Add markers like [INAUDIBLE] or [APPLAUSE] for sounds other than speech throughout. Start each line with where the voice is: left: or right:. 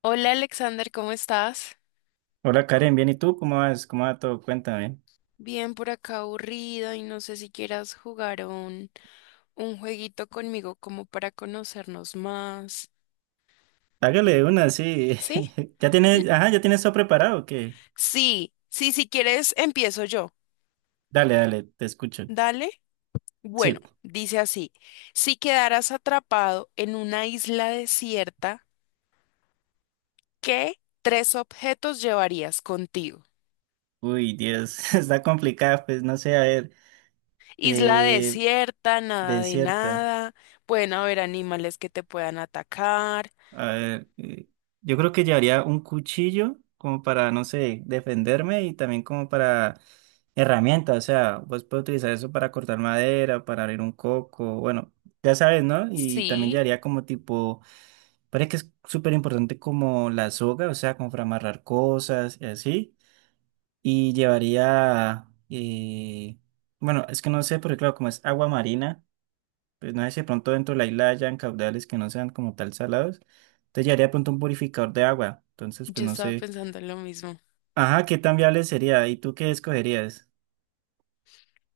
left: Hola Alexander, ¿cómo estás?
right: Hola Karen, bien, ¿y tú? ¿Cómo vas? ¿Cómo va todo? Cuéntame.
left: Bien por acá aburrida y no sé si quieras jugar a un jueguito conmigo como para conocernos más.
right: Hágale una, sí.
left: ¿Sí?
right: [LAUGHS] ¿Ya
left: L-
right: tienes, ajá, ya tienes todo preparado? ¿O qué?
left: Sí, sí, si quieres empiezo yo.
right: Dale, dale, te escucho.
left: Dale. Bueno,
right: Sí.
left: dice así, si quedaras atrapado en una isla desierta, ¿qué tres objetos llevarías contigo?
right: Uy, Dios, [LAUGHS] está complicada, pues no sé, a ver.
left: Isla
right: Eh,
left: desierta, nada de
right: desierta.
left: nada, pueden haber animales que te puedan atacar.
right: A ver, yo creo que llevaría un cuchillo como para, no sé, defenderme y también como para herramienta, o sea, vos puedes utilizar eso para cortar madera, para abrir un coco, bueno, ya sabes, ¿no? Y también
left: Sí.
right: llevaría como tipo. Parece que es súper importante como la soga, o sea, como para amarrar cosas y así. Y llevaría, bueno, es que no sé, porque claro, como es agua marina, pues no sé si de pronto dentro de la isla hayan caudales que no sean como tal salados. Entonces llevaría de pronto un purificador de agua. Entonces, pues
left: Yo
right: no
left: estaba
right: sé.
left: pensando en lo mismo.
right: Ajá, ¿qué tan viable sería? ¿Y tú qué escogerías?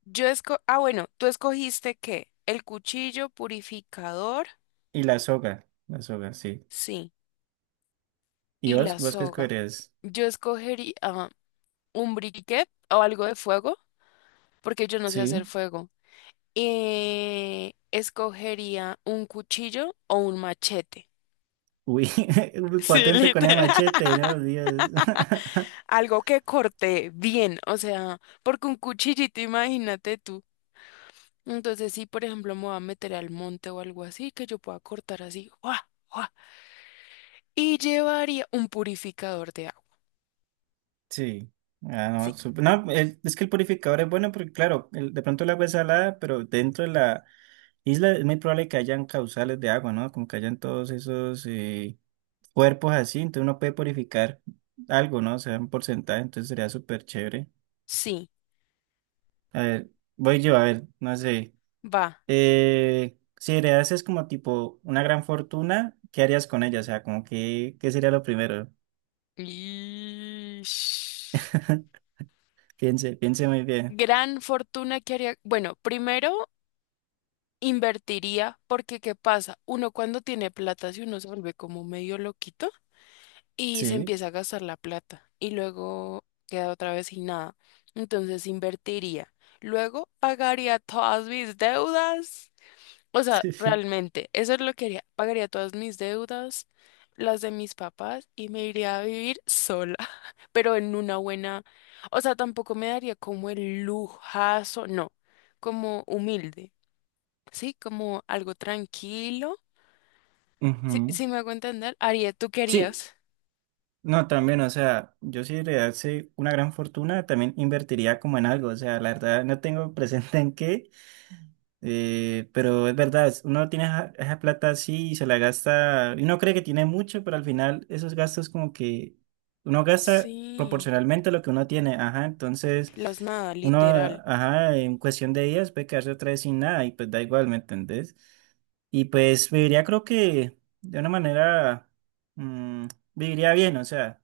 left: Ah, bueno, ¿tú escogiste qué? El cuchillo purificador,
right: Y la soga, sí.
left: sí,
right: ¿Y
left: y
right: vos?
left: la
right: ¿Vos qué
left: soga.
right: escogerías?
left: Yo escogería un briquet o algo de fuego, porque yo no sé hacer
right: Sí.
left: fuego. Escogería un cuchillo o un machete.
right: Uy, [LAUGHS]
left: Sí,
right: potente con el
left: literal.
right: machete, ¿no? Dios.
left: [LAUGHS]
right: [LAUGHS]
left: Algo que corte bien, o sea, porque un cuchillito, imagínate. Entonces, si por ejemplo me voy a meter al monte o algo así, que yo pueda cortar así, ¡guau! ¡Guau! Y llevaría un purificador de agua.
right: Sí. Ah, no,
left: Sí.
right: sup- no, el- es que el purificador es bueno porque, claro, el- de pronto el agua es salada, pero dentro de la isla es muy probable que hayan causales de agua, ¿no? Como que hayan todos esos cuerpos así, entonces uno puede purificar algo, ¿no? O sea, un porcentaje, entonces sería súper chévere.
left: Sí,
right: A ver, voy yo, a ver, no sé.
left: va.
right: Si heredases como tipo una gran fortuna, ¿qué harías con ella? O sea, como que, ¿qué sería lo primero?
left: Ish.
right: [LAUGHS] Piense, piense muy bien.
left: Gran fortuna que haría. Bueno, primero invertiría, porque ¿qué pasa? Uno cuando tiene plata, si uno se vuelve como medio loquito y se
right: Sí.
left: empieza a gastar la plata y luego queda otra vez sin nada. Entonces invertiría. Luego pagaría todas mis deudas. O sea,
right: [LAUGHS]
left: realmente, eso es lo que haría. Pagaría todas mis deudas, las de mis papás y me iría a vivir sola, [LAUGHS] pero en una buena... O sea, tampoco me daría como el lujazo, no, como humilde, ¿sí? Como algo tranquilo. Sí,
right: Ujú.
left: sí me hago entender, haría, ¿tú
right: Sí,
left: querías?
right: no, también, o sea, yo si heredase una gran fortuna, también invertiría como en algo, o sea, la verdad no tengo [LAUGHS] presente en qué, pero es verdad, es- uno tiene esa, esa plata así y se la gasta, y uno cree que tiene mucho, pero al final esos gastos como que uno gasta
left: Sí.
right: proporcionalmente a lo que uno tiene, ajá, entonces
left: Las nada,
right: uno,
left: literal.
right: ajá, en cuestión de días puede quedarse otra vez sin nada y pues da igual, ¿me entendés? Y pues viviría creo que de una manera... mm, viviría bien, o sea,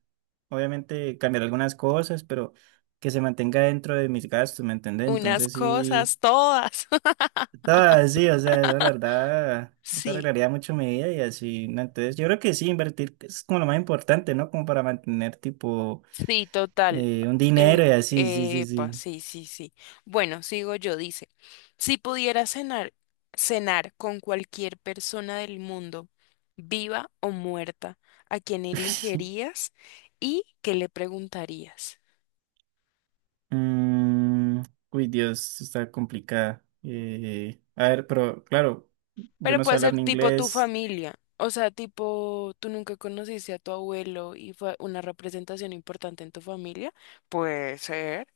right: obviamente cambiar algunas cosas, pero que se mantenga dentro de mis gastos, ¿me entendés?
left: Unas
right: Entonces sí,
left: cosas, todas. [LAUGHS]
right: estaba sí, o sea, la verdad, eso
left: Sí,
right: arreglaría mucho mi vida y así, ¿no? Entonces yo creo que sí, invertir es como lo más importante, ¿no? Como para mantener tipo
left: sí, total.
right: un dinero y así, sí, sí,
left: Epa,
right: sí.
left: sí, sí, sí. Bueno, sigo yo, dice. Si pudiera cenar, cenar con cualquier persona del mundo, viva o muerta, ¿a quién
right: [LAUGHS]
left: elegirías y qué le preguntarías?
right: Mm, uy, Dios, está complicada. A ver, pero claro, yo
left: Pero
right: no sé
left: puede
right: hablar
left: ser
right: ni
left: tipo tu
right: inglés.
left: familia. O sea, tipo, tú nunca conociste a tu abuelo y fue una representación importante en tu familia. Puede ser.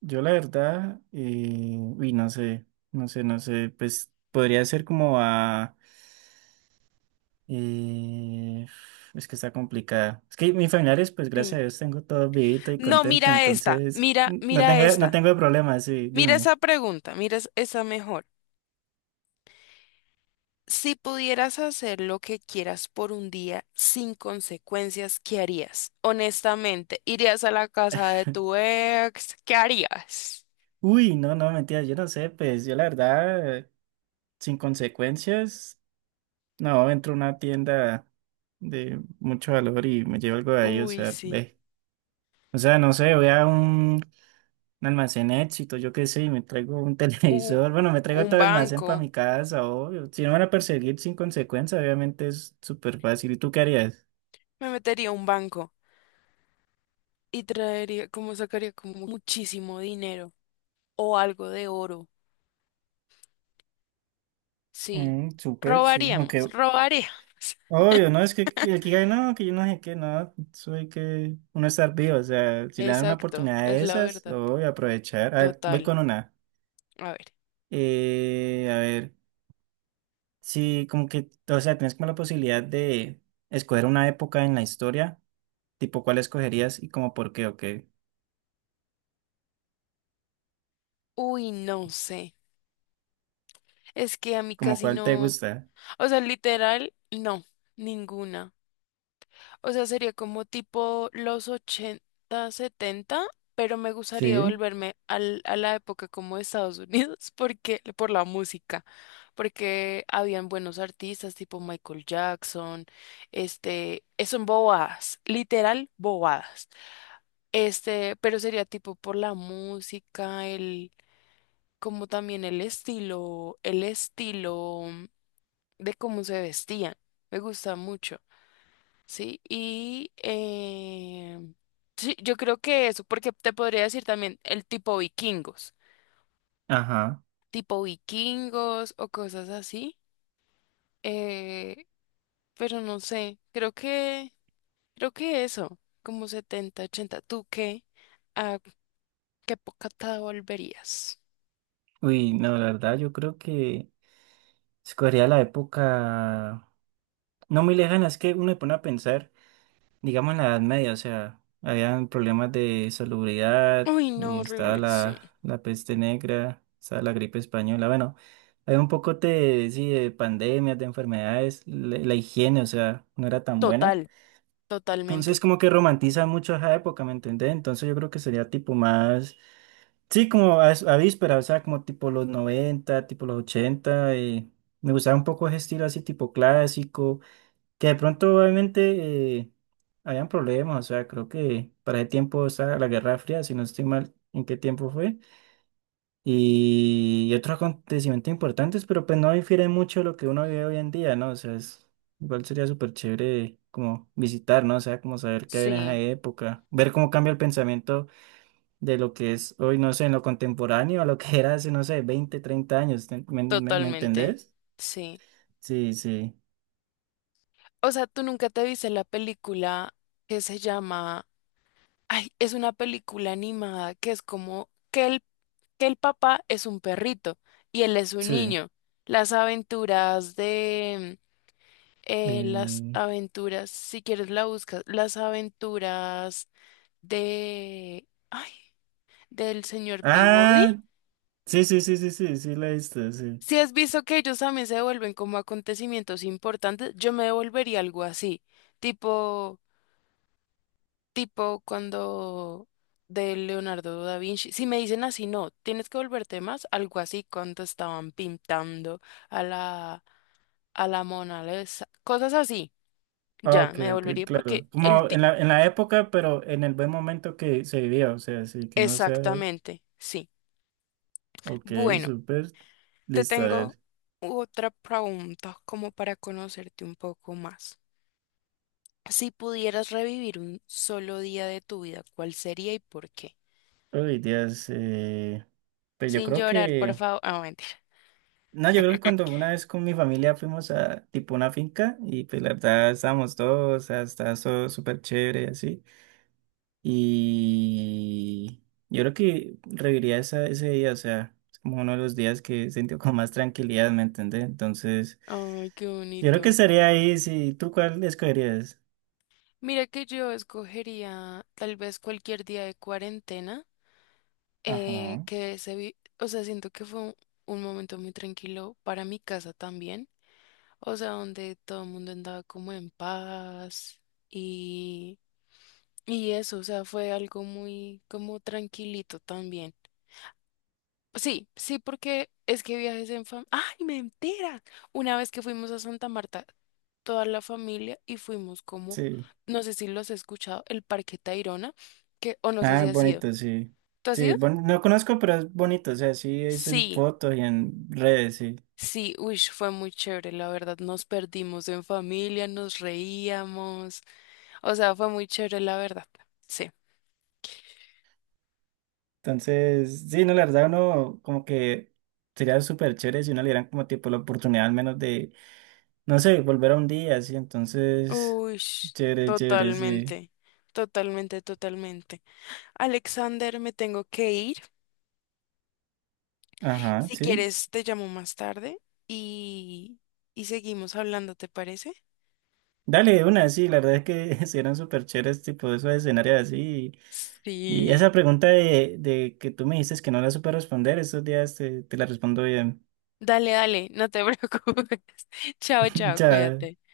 right: Yo la verdad, uy, no sé, no sé, pues podría ser como a... eh, es que está complicada. Es que mis familiares, pues gracias
left: Sí.
right: a Dios, tengo todo vivito y
left: No,
right: contento, entonces n- no
left: mira
right: tengo, no
left: esta.
right: tengo problemas, sí,
left: Mira
right: dime.
left: esa pregunta, mira esa mejor. Si pudieras hacer lo que quieras por un día sin consecuencias, ¿qué harías? Honestamente, ¿irías a la casa de tu ex? ¿Qué harías?
right: Uy, no, no, mentira, yo no sé, pues yo la verdad, sin consecuencias, no, entro a una tienda de mucho valor y me llevo algo de ahí, o
left: Uy,
right: sea,
left: sí.
right: ve. O sea, no sé, voy a un almacén éxito, yo qué sé, y me traigo un [LAUGHS]
left: U-
right: televisor, bueno, me traigo
left: un
right: todo el almacén para
left: banco.
right: mi casa, obvio. Si no me van a perseguir sin consecuencia, obviamente es súper fácil. ¿Y tú qué harías?
left: Me metería a un banco y traería, como sacaría como muchísimo dinero o algo de oro. Sí.
right: Mm, súper, sí.
left: Robaríamos,
right: Aunque,
left: robaríamos. [LAUGHS]
right: obvio, no, es que el que hay, no, que yo no sé qué, no, soy que uno estar vivo, o sea, si le dan una
left: Exacto,
right: oportunidad
left: es
right: de
left: la
right: esas,
left: verdad.
right: obvio aprovechar. A ver, voy
left: Total.
right: con una.
left: A ver.
right: A ver, sí, como que, o sea, tienes como la posibilidad de escoger una época en la historia, tipo cuál escogerías y como por qué, ok.
left: Uy, no sé. Es que a mí
right: ¿Como
left: casi
right: cuál te
left: no.
right: gusta?
left: O sea, literal, no. Ninguna. O sea, sería como tipo los 80, 70, pero me gustaría
right: Sí.
left: volverme a la época como de Estados Unidos [LAUGHS] porque, por la música. Porque habían buenos artistas tipo Michael Jackson. Este, son bobadas. Literal, bobadas. Este, pero sería tipo por la música, el como también el estilo de cómo se vestían. Me gusta mucho, ¿sí? Y sí, yo creo que eso, porque te podría decir también el
right: Ajá.
left: tipo vikingos o cosas así, eh, pero no sé, creo que eso, como 70 80 ¿tú qué? ¿A qué época te volverías?
right: Uy, no, la verdad, yo creo que escogería la época no muy lejana, es que uno se pone a pensar, digamos en la Edad Media, o sea, habían problemas de salubridad,
left: Uy, no,
right: y estaba
left: horrible, sí.
right: la peste negra, estaba la gripe española, bueno, había un poco de, sí, de pandemias, de enfermedades, la higiene, o sea, no era tan buena.
left: Total,
right: Entonces
left: totalmente.
right: como que romantiza mucho esa época, ¿me entendés? Entonces yo creo que sería tipo más, sí, como a víspera, o sea, como tipo los 90, tipo los 80. Me gustaba un poco ese estilo así tipo clásico, que de pronto obviamente habían problemas, o sea, creo que para ese tiempo, o sea, la Guerra Fría, si no estoy mal, ¿en qué tiempo fue? Y otros acontecimientos importantes, pero pues no difiere mucho de lo que uno vive hoy en día, ¿no? O sea, es, igual sería súper chévere como visitar, ¿no? O sea, como saber qué había en esa
left: Sí.
right: época, ver cómo cambia el pensamiento de lo que es hoy, no sé, en lo contemporáneo, a lo que era hace, no sé, 20 30 años, ¿te- me
left: Totalmente,
right: entendés?
left: sí.
right: Sí, sí,
left: O sea, tú nunca te viste la película que se llama, ay, es una película animada que es como que el papá es un perrito y él es un
right: sí.
left: niño. Las aventuras de, las
right: eh,
left: aventuras, si quieres la buscas, las aventuras de, ay, del señor Peabody.
right: ah, sí, sí, sí, sí, sí, sí, la he visto, sí.
left: Si has visto que ellos también se vuelven como acontecimientos importantes, yo me devolvería algo así, tipo... Tipo cuando de Leonardo da Vinci, si me dicen así, no, tienes que volverte más, algo así cuando estaban pintando a la, a la Mona Lisa, cosas así,
right: Ah,
left: ya,
right: ok,
left: me
right: ok,
left: devolvería porque
right: claro. Como en en la época, pero en el buen momento que se vivía, o sea, sí, que no sea.
left: exactamente, sí.
right: Ok,
left: Bueno,
right: súper.
left: te
right: Listo, a
left: tengo
right: ver.
left: otra pregunta como para conocerte un poco más. Si pudieras revivir un solo día de tu vida, ¿cuál sería y por qué?
right: Uy, Dios. Pues yo
left: Sin
right: creo
left: llorar, por
right: que.
left: favor. Ah, mentira.
right: No, yo creo que cuando una vez con mi familia fuimos a tipo una finca y pues la verdad estábamos todos, o sea, estaba todo súper chévere y así. Y yo creo que reviviría esa, ese día, o sea, es como uno de los días que sentí con más tranquilidad, ¿me entendés? Entonces.
left: Ay, qué
right: Yo creo que
left: bonito.
right: estaría ahí, si ¿tú cuál escogerías?
left: Mira que yo escogería tal vez cualquier día de cuarentena,
right: Ajá,
left: o sea, siento que fue un momento muy tranquilo para mi casa también, o sea, donde todo el mundo andaba como en paz y, y eso, o sea, fue algo muy como tranquilito también. Sí, sí, porque es que viajes en familia. ¡Ay, mentira! Una vez que fuimos a Santa Marta, toda la familia y fuimos como,
right: sí.
left: no sé si los he escuchado, el Parque Tayrona, que, o no sé si
right: Ah,
left: has ido.
right: bonito, sí.
left: ¿Tú has
right: Sí,
left: ido?
right: bon- no conozco, pero es bonito, o sea, sí es en
left: Sí,
right: fotos y en redes, sí.
left: sí, uy, fue muy chévere, la verdad. Nos perdimos en familia, nos reíamos. O sea, fue muy chévere, la verdad. Sí.
right: Entonces, sí, no, la verdad, uno como que sería súper chévere si uno le dieran como tipo la oportunidad al menos de, no sé, volver a un día, así, entonces,
left: Uy,
right: chévere, chévere, sí.
left: totalmente, totalmente, totalmente. Alexander, me tengo que ir.
right: Ajá,
left: Si
right: sí.
left: quieres, te llamo más tarde y, y seguimos hablando, ¿te parece?
right: Dale, de una, sí, la verdad es que [LAUGHS] serían súper chéveres, tipo, esos escenarios así, y esa
left: Sí.
right: pregunta de que tú me dices que no la supe responder, estos días te la respondo bien.
left: Dale, dale, no te [LAUGHS] preocupes. Chao, chao,
right: [LAUGHS] Ya,
left: cuídate.